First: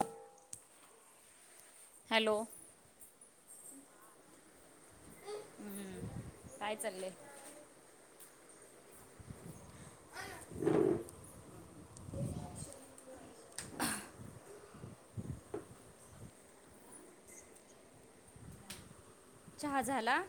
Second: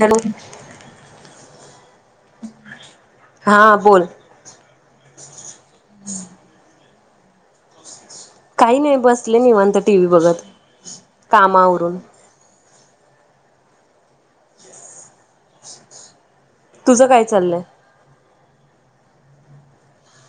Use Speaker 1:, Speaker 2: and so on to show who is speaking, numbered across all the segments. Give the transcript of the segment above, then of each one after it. Speaker 1: Hello
Speaker 2: hello
Speaker 1: हा बोल!
Speaker 2: काय चाललंय?
Speaker 1: काही नाही बसले निवांत टी व्ही बघत काम आवरून. तुझं काय चाललंय?
Speaker 2: चहा झाला.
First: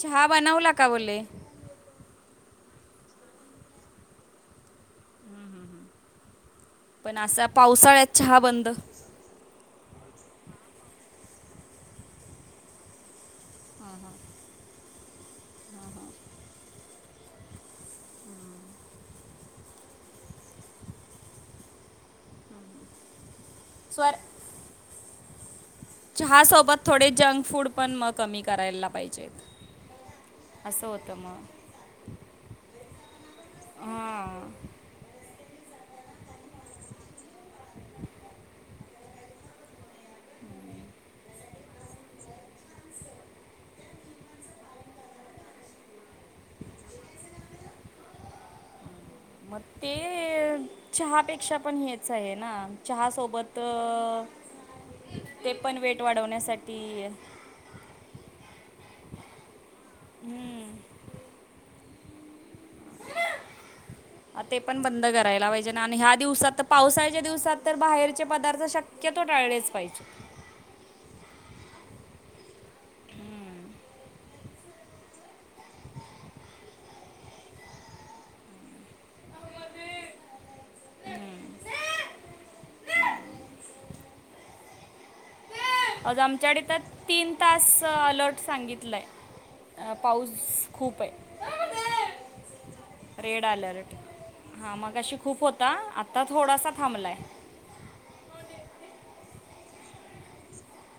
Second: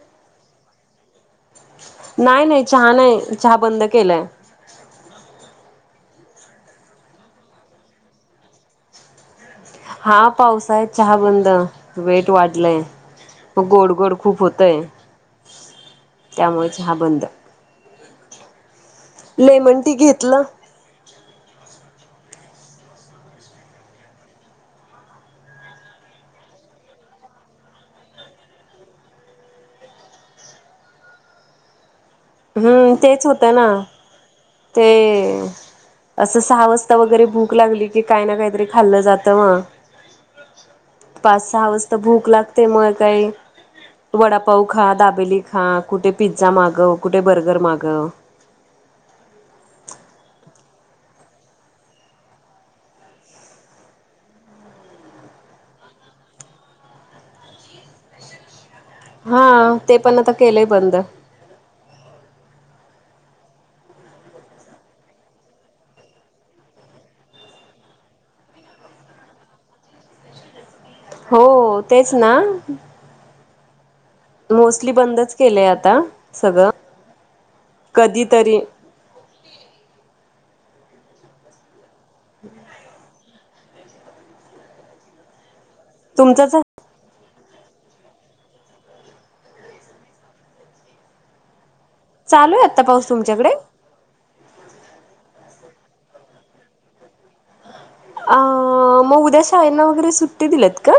Speaker 2: चहा बनवला का बोले?
Speaker 1: नाही नाही चहा नाही चहा बंद केलाय.
Speaker 2: हम् हम् हम्म, पण असा पावसाळ्यात चहा बंद?
Speaker 1: हा पावसाळ्यात चहा बंद वेट वाढलंय. गोड गोड खूप होतंय. त्यामुळे चहा बंद. लेमन टी घेतलं.
Speaker 2: स्वर. चहासोबत थोडे जंक फूड पण मग, कमी करायला पाहिजेत. असं होतं म.
Speaker 1: हम्म, तेच होतं ना.
Speaker 2: हां
Speaker 1: ते. असं सहा वाजता वगैरे भूक लागली की, काय ना काहीतरी खाल्लं जातं म. पाच, सहा वाजता भूक लागते. म काही वडापाऊ खा. दाबेली खा. कुठे पिझ्झा मागंव. कुठे बर्गर मागंव.
Speaker 2: म ते चहापेक्षा पण हेच आहे ना. चहा सोबत अ ते पण वेट वाढवण्यासाठी,
Speaker 1: हा ते पण आता केलंय
Speaker 2: हम्म,
Speaker 1: बंद.
Speaker 2: ते पण बंद करायला पाहिजे ना. आणि ह्या दिवसात त. पावसाळच्या दिवसात त. बाहेरचे पदार्थ शक्य तो टाळलेच पाहिजे.
Speaker 1: हो. तेच ना.
Speaker 2: हम्म.
Speaker 1: मोस्टली बंदच केलंय. आता सगळं. कधीतरी. हम् [unintelligible]
Speaker 2: आज
Speaker 1: तुमचाच
Speaker 2: आमच्याकडे त. तीन तास अलर्ट सांगितलंय. अ पाऊस खूपे.
Speaker 1: चालू आहे आता पाऊस
Speaker 2: रेड
Speaker 1: तुमच्याकडे
Speaker 2: अलर्ट. हा, मगाशी खूप होता. आता थोडासा थांबलाय.
Speaker 1: अ, म उद्या शाळेंना वगैरे सुट्टी दिल्यात का?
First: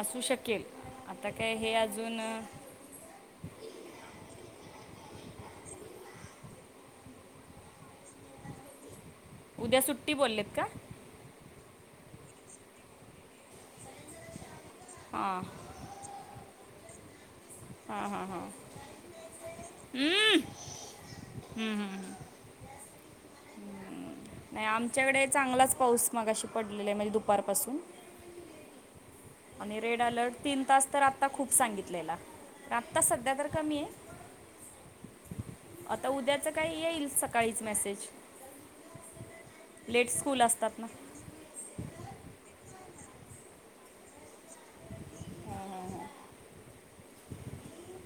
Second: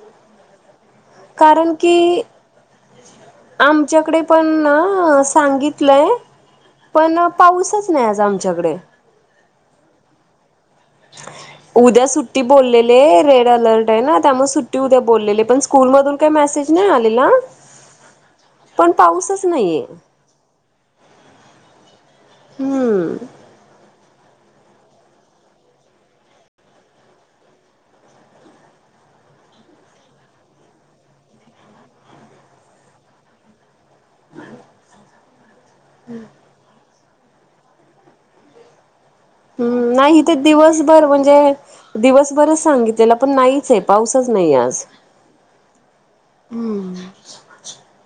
Speaker 2: असू शकेल. आता काय
Speaker 1: कारण
Speaker 2: हे अजून
Speaker 1: की आमच्याकडे पणा सांगितलंय. पण, पाऊसच नाही. आज आमच्याकडे.
Speaker 2: उद्या सुट्टी बोलेत का?
Speaker 1: उद्या सुट्टी बोललेले. रेड अलर्टे ना, त्यामुळे सुट्टी उद्या
Speaker 2: हां
Speaker 1: बोललेले. पण स्कूल मधून काही मेसेज नाही आलेला.
Speaker 2: हा, हा, हा.
Speaker 1: पण पाऊसच नाहीये
Speaker 2: अम्. हम्म, हम्म, हम्म.
Speaker 1: हम्म.
Speaker 2: नाही आमच्याकडे चांगलाच पाऊस मगाशी पडलेलाय. म्हणजे दुपारपासून. आणि रेड अलर्ट तीन तास तर आत्ता. खूप सांगितलेला. आत्ता सध्या तर कमीये.
Speaker 1: हम् [unintelligible]
Speaker 2: आता उद्याचं काही येईल. सकाळीच मेसेज.
Speaker 1: हम्म.
Speaker 2: लेट
Speaker 1: नाही इथे
Speaker 2: स्कूल असतात ना
Speaker 1: दिवसभर. म्हणजे दिवसभरच सांगितलेला. पण नाही चे. पाऊसच नाहीये आज्. हम्म.
Speaker 2: च ळ. [unintelligible]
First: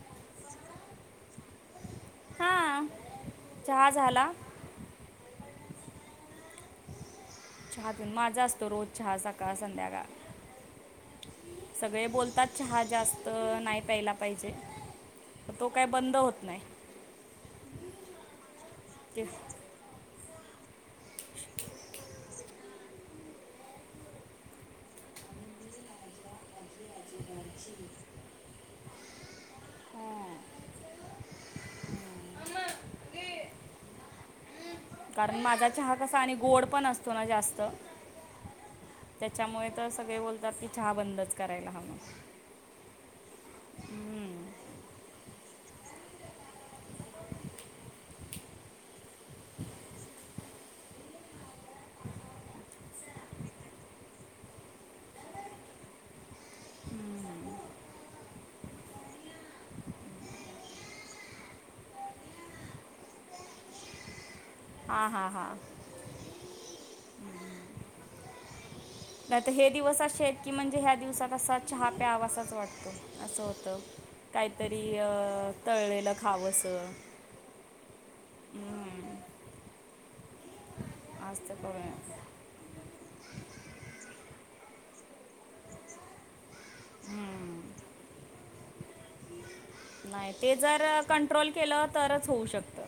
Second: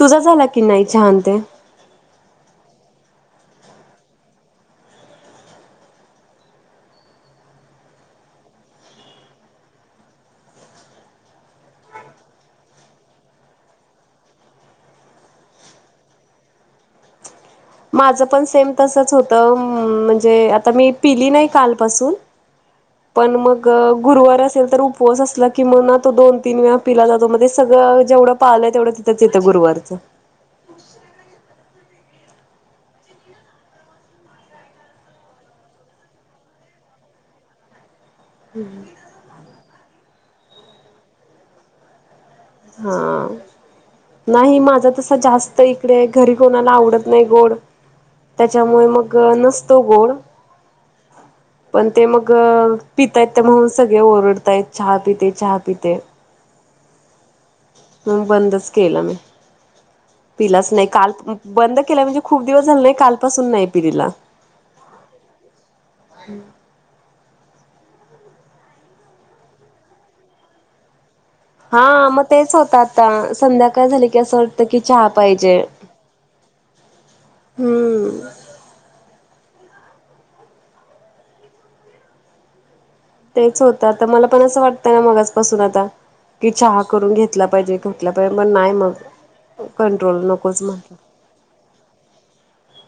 Speaker 1: तुझा झाला की, नाही. चहा ते.
Speaker 2: हा. चहा झाला. चहापीउन. माझा असतो रोज चहा. सकाळ संध्याकाळ. सगळे बोलतात. चहा जास्त नाही प्यायला पाहिजे. तो काय, बंद होत नाय.
Speaker 1: माझ पण सेम तसच
Speaker 2: ते
Speaker 1: होत. म्हणजे आता मी पिली नाही. कालपासून. पण मग गुरुवार असेल तर उपवास असला कि, म ना तो दोन तीन वेळा पिला जातो. म सगळं जेवढं पाळलंय तेवढं तथंच येतं. गुरुवार च.
Speaker 2: कारण माझा चहा कसा. आणि गोड पण असतो ना जास्त.
Speaker 1: हम्म हम्म.
Speaker 2: त्याच्यामुळे त. सगळे बोलतात की, चहा बंदच करायला हवा.
Speaker 1: हां. नाही, माझा तस जास्त इकडे, घरी कोणाला आवडत नाही गोड. त्याच्यामुळे मग नसत गोड.
Speaker 2: हा [inaudible]
Speaker 1: पण ते मग पितायेत त्या म्हणून सगळे ओरडतायत चहा पिते चहा पिते. मंग बंदच केलं मी. पिलाच नाही काल बंद केला म्हणजे, खूप दिवस झाला नाही काल पासून नाही पिलेला.
Speaker 2: आ हा हा. नाही त हे दिवस अशेत की म्हणजे ह्या दिवसात. तसा चहा
Speaker 1: हा मग
Speaker 2: प्यावासाच
Speaker 1: तेच होतं
Speaker 2: वाटतोय
Speaker 1: आता
Speaker 2: असं होतं
Speaker 1: संध्याकाळ झाली की असं वाटतं की
Speaker 2: काहीतरी
Speaker 1: चहा
Speaker 2: अ
Speaker 1: पाहिजे.
Speaker 2: तळलेलं. खावंसं.
Speaker 1: हम्म.
Speaker 2: आजत [unintelligible] कर
Speaker 1: तेच होतं तर मला पण असं वाटतं ना मगच. [unintelligible] पासून आता कि चहा करून घेतला पाहिजे घटला पाहिजे मण नाही मग. [unintelligible] कंट्रोल नकोच म्हण.
Speaker 2: ट्रोल केलं तरच होऊ शकतं.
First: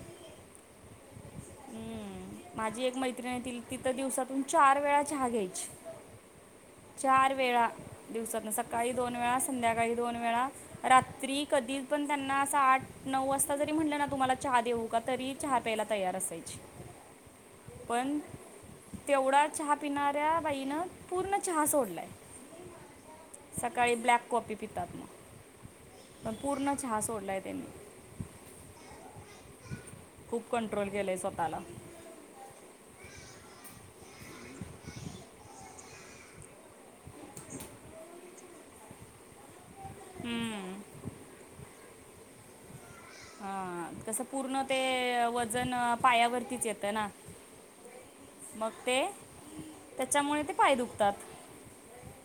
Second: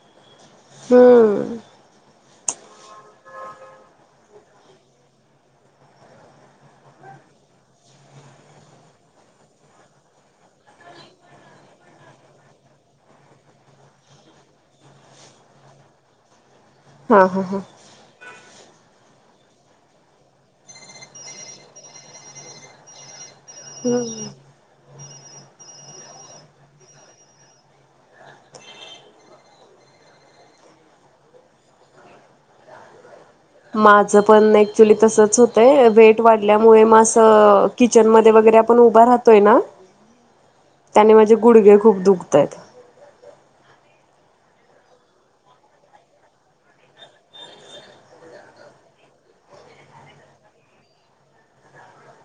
Speaker 1: हम्म.
Speaker 2: हम्म माझी एक मैत्रिणी तल तिथ दिवसातून चार वेळा चहा घ्यायची. चार वेळा दिवसातन सकाळी दोन वेळा संध्याकाळी दोन वेळा. रात्री कधी पण त्यांना असं आठ नऊ वाजता जरी म्हटलं ना, तुम्हाला चहा देऊ. का तरी चहा प्यायला तयार असायची.
Speaker 1: हा हा ह.
Speaker 2: पण तेवढा चहा पिणाऱ्या बाईनं पूर्ण चहा सोडलाय. सकाळी ब्लॅक कॉपी. पितात मग प पूर्ण छहा सोडला आहे त्यांनी. खूप कंट्रोल केलंय स्वतःला.
Speaker 1: माझं पण ऍक्च्युली तसंच होतंय वेट वाढल्यामुळे म किचन मध्ये वगैरे आपण उभं राहतोय ना.
Speaker 2: हम्म.
Speaker 1: त्याने माझे गुडघे खूप दुखतायत.
Speaker 2: हा तसं पूर्ण ते वजन पायावरतीच येतं ना. मग ते त्याच्यामुळे ते पाय दुखतात.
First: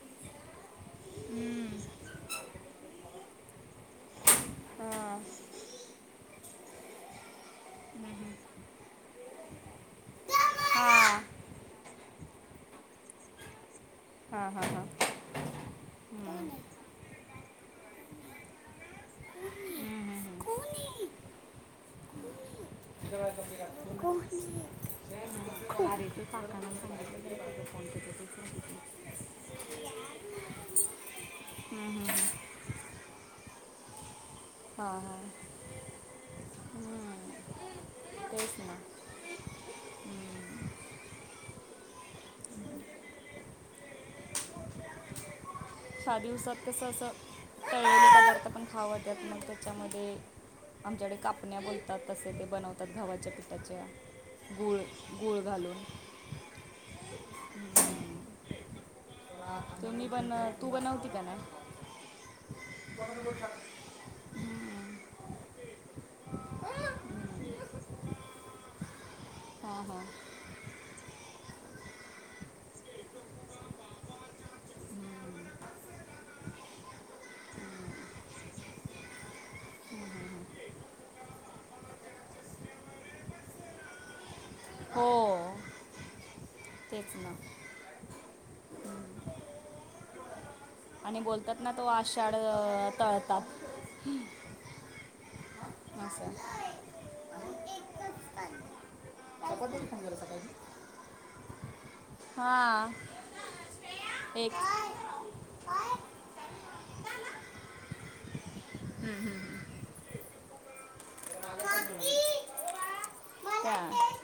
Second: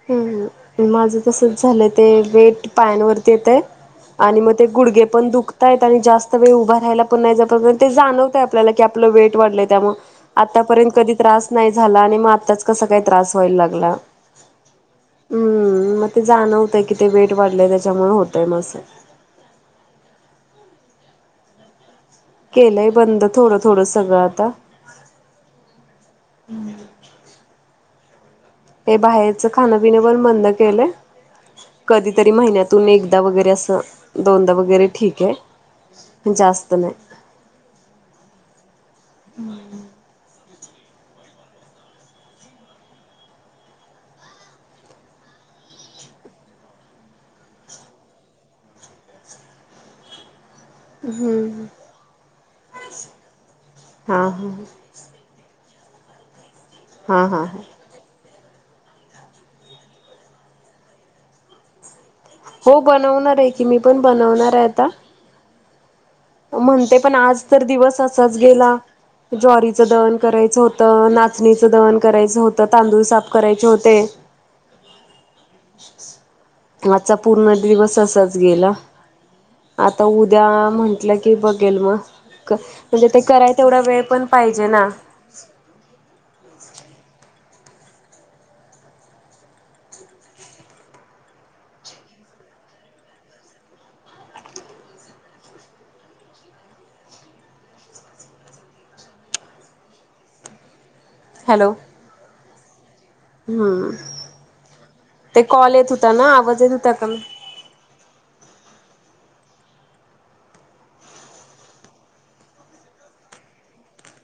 Speaker 1: हम्म. माझं तसच झालंय ते वेट पायांनवरती येतय आणि मग ते
Speaker 2: हां हां
Speaker 1: गुडगे पण दुख त्यात आणि जास्त वेळ उभा राहायला पण नाही जात ते जाणवतय आपल्याला की आपलं वेट वाढलंय त्यामुळे.
Speaker 2: हां
Speaker 1: आतापर्यंत कधी त्रास नाही झाला आणि म आत्ताच कसा काही त्रास व्हायला लागला.
Speaker 2: हा हा हा.
Speaker 1: हम्म म ते जाणवतंय कि ते वेट वाढलंय त्याच्यामुळे होतय म असं.
Speaker 2: हम्म हम्म हम्म. [unintelligible]
Speaker 1: केलंय बंद थोडं थोडं
Speaker 2: कोन
Speaker 1: सगळं
Speaker 2: हे
Speaker 1: आता
Speaker 2: [unintelligible] [unintelligible] कोन हे.
Speaker 1: ते बाहेरचं खाणपिण पण बंद केलंय कधीतरी महिन्यात. तुम्ही एकदा वगैरे असं दोनदा वगैरे
Speaker 2: हां
Speaker 1: ठीक
Speaker 2: हां
Speaker 1: हे जास्त नाही.
Speaker 2: तेचं ना.
Speaker 1: हम्म हम्म.
Speaker 2: हम्म. ह्या दिवसात कसं असं. तळलेले पदार्थ पण खावा त्यात मग त्याच्यामध्ये. [unintelligible] आमच्याकडे कापण्या बोलतात तसे ते बनवतात गव्हाच्या पिठाच्या
Speaker 1: हां हां
Speaker 2: गूळ गूळ घालून.
Speaker 1: हा हा हा.
Speaker 2: तुम्ही बनव तू बनवते का नाय?
Speaker 1: हो बनवणार आहे की मी पण बनवणार आहे आता. हो म्हणते पण आज तर दिवस असाच गेला ज्वारीच
Speaker 2: हां हां
Speaker 1: दळण करायचं हो त नाचणीचं दळण करायच होतं तांदूळ साफ करायचे होते. आजचा पूर्ण दिवस असाच गेला. आता उद्या म्हण टल की बघेल मग, म्हणजे ते कराय तेवढा वेळ पण पाहिजे ना.
Speaker 2: हो तेच ना! आणि बोलतात ना तो आषाढ तळतात. म असाय. आता तरी सांगाल सकाळच.
Speaker 1: हॅलो! हम्म
Speaker 2: एक हम्म,
Speaker 1: ते कॉल येत होता ना. आवाज येत होता का?
Speaker 2: हम् हम्म! काकी मला दे.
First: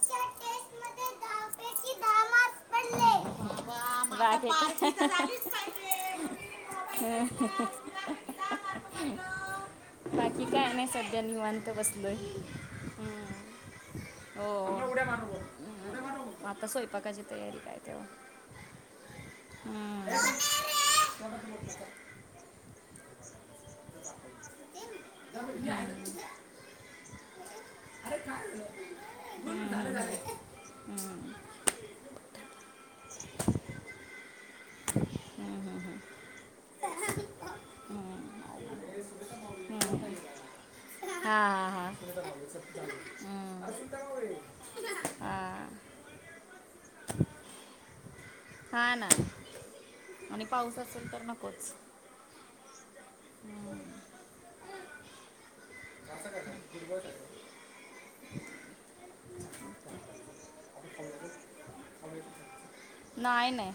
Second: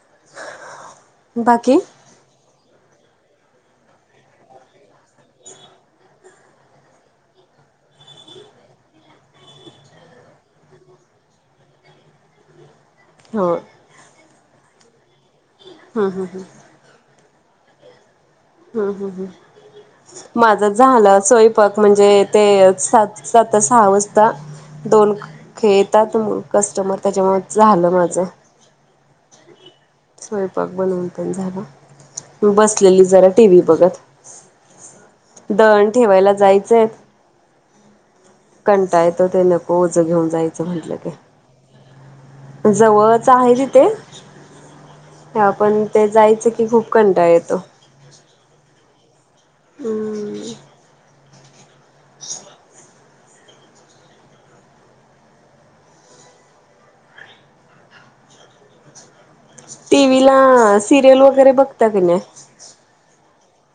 Speaker 2: टेस्ट मध्ये
Speaker 1: बाकी?
Speaker 2: दहा मार्क्स पडले. पार्टी तर झालीच पाहिजे. [unintelligible] बाकी काय नाही सध्या निवांत बसलोय.
Speaker 1: हो!
Speaker 2: हो!
Speaker 1: हा हा हां!
Speaker 2: आता स्वयंपाकची तयारी काय तर
Speaker 1: हम् हम् ह् माझ झाला स्वयपाक म्हणजे ते सात सात सहा वाजता दोन खेळतात म कस्टमर त्याच्यामुळे झालं माझ.
Speaker 2: [inaudible]
Speaker 1: स्वयंपाक बनवून पण
Speaker 2: हम्म.
Speaker 1: झाला मग बसलेली जरा. टी वही बघत
Speaker 2: हम्म, हम्म,
Speaker 1: दळण
Speaker 2: हम्म.
Speaker 1: ठेवायला जायचंय आहे.
Speaker 2: हम्म.
Speaker 1: कंटाळा येतो ते नको ओझं
Speaker 2: हम्म.
Speaker 1: घेऊन जायचं म्हटलं की.
Speaker 2: हा हा हा
Speaker 1: जवळच
Speaker 2: हम्म!
Speaker 1: हा पण ते जायचं की खूप कंटाळा येतो.
Speaker 2: हा ना!
Speaker 1: हम्म!
Speaker 2: आणि पाऊस असेल तर नकोच.
Speaker 1: [inaudible]
Speaker 2: हम्म! [unintelligible]
Speaker 1: टीव्ही ला सिरियल वगैरे बघता की नाय?
Speaker 2: नाय नाय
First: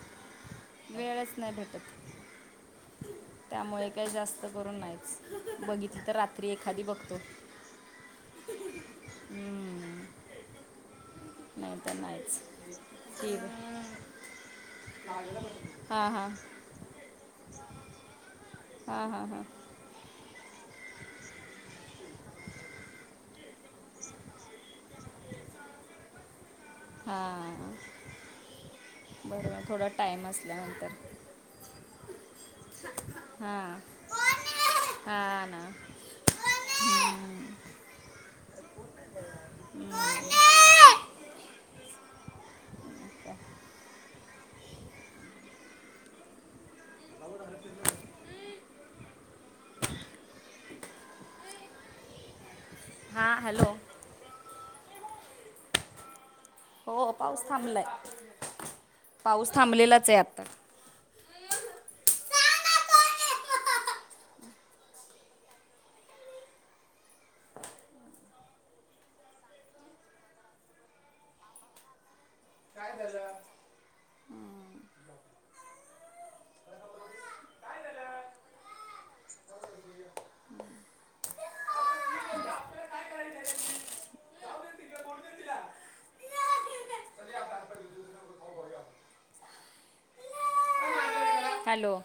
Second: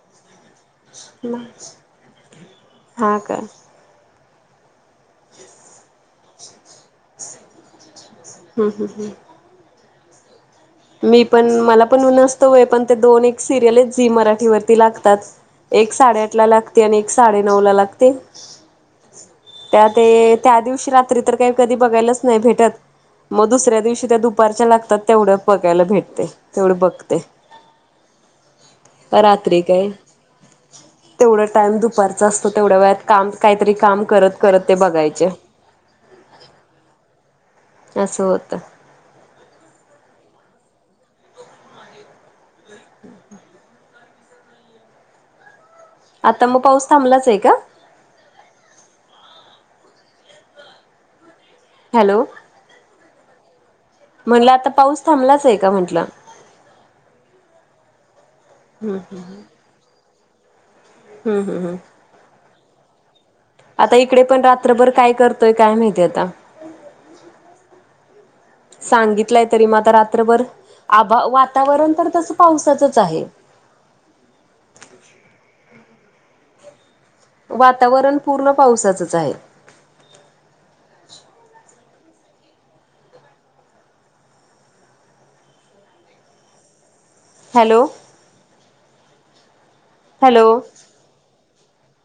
Speaker 2: वेळच नाही भेटत
Speaker 1: हा का हम्म
Speaker 2: त्यामुळे काय जास्त करून नाहीच बघितलं तर रात्री एखादी बघतो.
Speaker 1: हम् हम् हम्!
Speaker 2: हम्म,
Speaker 1: मी पण
Speaker 2: नाही
Speaker 1: मला
Speaker 2: तर
Speaker 1: पण
Speaker 2: नाहीच
Speaker 1: नसतो वेळ पण दोन
Speaker 2: ठीक
Speaker 1: एक
Speaker 2: आहे.
Speaker 1: सिरियल झी मराठीवरती लागतात एक
Speaker 2: हां
Speaker 1: साडे
Speaker 2: हां
Speaker 1: आठ ला लाग ती आणि एक साडे नऊ ला लागती.
Speaker 2: हा हा हा!
Speaker 1: त्या ते त्या दिवशी रात्री तर काही कधी बघायलाच नाही भेटत. मग दुसऱ्या दिवशी त्या दुपारच्या लागतात तेवढ्या बघायला भेटतय.
Speaker 2: हा!
Speaker 1: रात्री काय
Speaker 2: टाईम असल्यानंतर
Speaker 1: तेवढा टाइम दुपार असतो. तेवढ्या वेळात काम, काहीतरी काम करत करत ते बघायचे.
Speaker 2: ह ना. [inaudible] हम्म. [inaudible]
Speaker 1: अस होत.
Speaker 2: हम् [unintelligible] अ का. [unintelligible]
Speaker 1: आता म पाऊस थांबलाचे का? हॅलो.
Speaker 2: हां हॅलो.
Speaker 1: म्हटलं आता पाऊस थांबलाचे का? म्हंटलं.
Speaker 2: हो पाऊस थांबलाय. पाऊस थांबलेलाचे आता.
Speaker 1: हम्म, हम्म, हम्म. आता इकडे पण रात्रभर काय करतोय, काय माहिती आता. सांगितलंय तरी म आता रात्रभर. आभा वातावरण तर तसं पावसाचंच आहे. वातावरण पूर्ण पावसाचंच आहे. हॅलो. हॅलो.
Speaker 2: हॅलो.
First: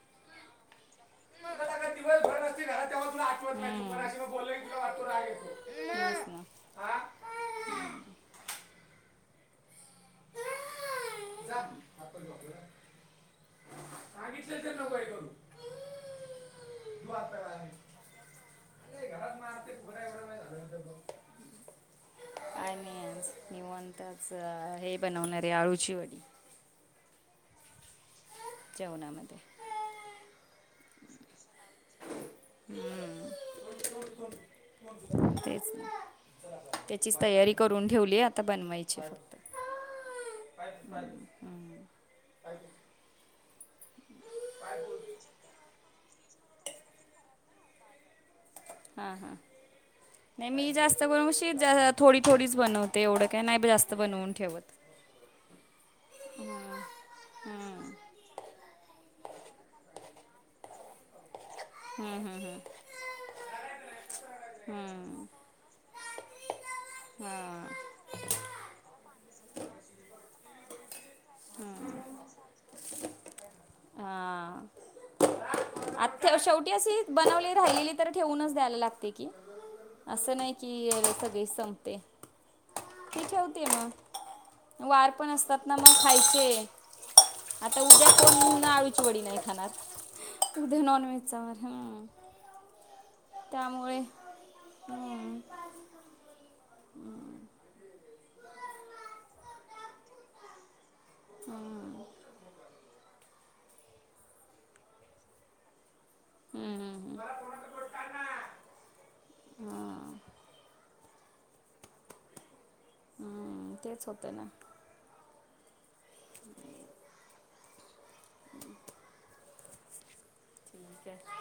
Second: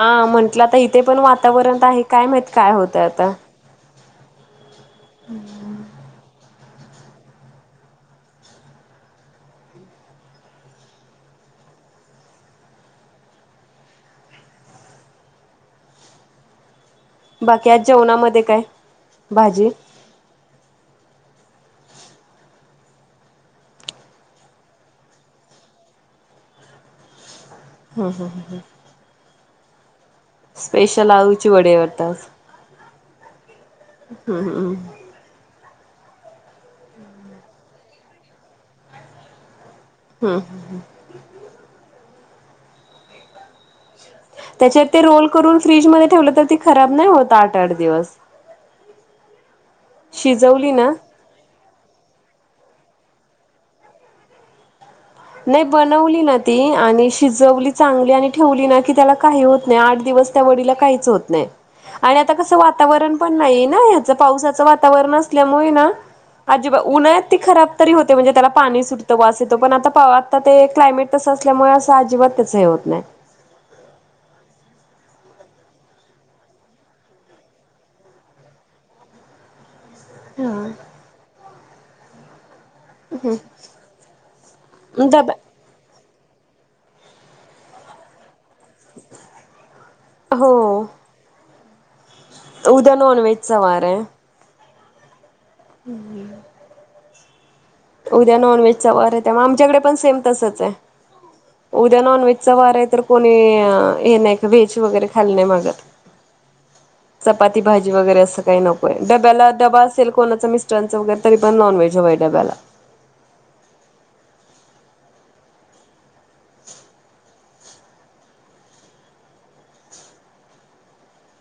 Speaker 1: हा म्हंटलं आता इथे पण वातावरण त आहे. काय माहित काय होतंय आता.
Speaker 2: हम्म, तेच ना. [inaudible] सांगितलं तर नको हे करू तू आता
Speaker 1: बाकी आज
Speaker 2: ते
Speaker 1: जेवणामध्ये काय?
Speaker 2: घरात
Speaker 1: भाजी.
Speaker 2: [inaudible] [unintelligible] काय नाही आज निवांत. त्याच हे बनवणारे. आळूची वडी.
Speaker 1: ह, ह, ह, ह.
Speaker 2: जेवणामध्ये.
Speaker 1: स्पेशल आळूची वडीय वाटत आज.
Speaker 2: हम्म,
Speaker 1: हम्मम्म.
Speaker 2: तेच. [unintelligible] त्याचीच तयारी करून ठेवलीय. आता बनवायची फक्त.
Speaker 1: हम्म.
Speaker 2: हम्म,
Speaker 1: त्याचे ते रोल करून फ्रीजमध्ये ठेवलं. त ते खराब नाही होत. आठ आठ दिवस.
Speaker 2: हां हां. नाही
Speaker 1: शिजवली
Speaker 2: मी
Speaker 1: ना
Speaker 2: जास्त करून शीत. थोडी थोडीच बनवते. एवढं काय नाही. जास्त बनवून ठेवत.
Speaker 1: नाही बनवली ना ती.
Speaker 2: हम्म,
Speaker 1: आणि शिजवली
Speaker 2: हम्म,
Speaker 1: चांगली. आणि ठेवली ना की, त्याला काही होत नाही. आठ दिवस त्या वडीला काहीच होत नाही. आणि
Speaker 2: हम्म,
Speaker 1: आता कसं,
Speaker 2: हम्म,
Speaker 1: वातावरण पण नाही ना. ह्याचं पावसाचं वातावरण
Speaker 2: हम्म.
Speaker 1: असल्यामुळे ना, अजीबा उन्हळत ती
Speaker 2: हा
Speaker 1: खराब तरी होते. म्हणजे त्याला पाणी सुटतं वास येतो. पण आता पाव आता ते क्लायमेट तसं असल्यामुळे. असं अजिबात त्याच हे होत नाय.
Speaker 2: हा. आता शेवटी अशी, बनवली राहिलेली तर ठेवूनच द्यायला लागते की. असं नाही
Speaker 1: हा.
Speaker 2: की, सगळी संपते. ती ठेवते म वार पण
Speaker 1: डब्या
Speaker 2: असतात ना म खायचे. आता उद्या कोन आळूची वडी नाही खानार. उद्या
Speaker 1: हो
Speaker 2: नॉन व्हेजचा वार. हम्म.
Speaker 1: उद्या नॉन वेजचा वारे.
Speaker 2: त्यामुळे हम्म.
Speaker 1: हम् [unintelligible]
Speaker 2: हम्म.
Speaker 1: उद्या नॉन व्हेजचा वरे. त्या, आमच्याकडे पण सेम तसचे. उद्या नाॉन व्हेज चा वारे तर कोणी हे नाही का? व्हेज वगैरे खायला नाही मागत.
Speaker 2: हम्म हम्म
Speaker 1: चपाती, भाजी वगैरे असं. काही नको डब्याला, डबा असेल कोणाचं मिस्टरांचं वगैरे तरी पण नॉनव्हेज हवाय डब्याला.
Speaker 2: हम्म तेच होतं ना. ओके.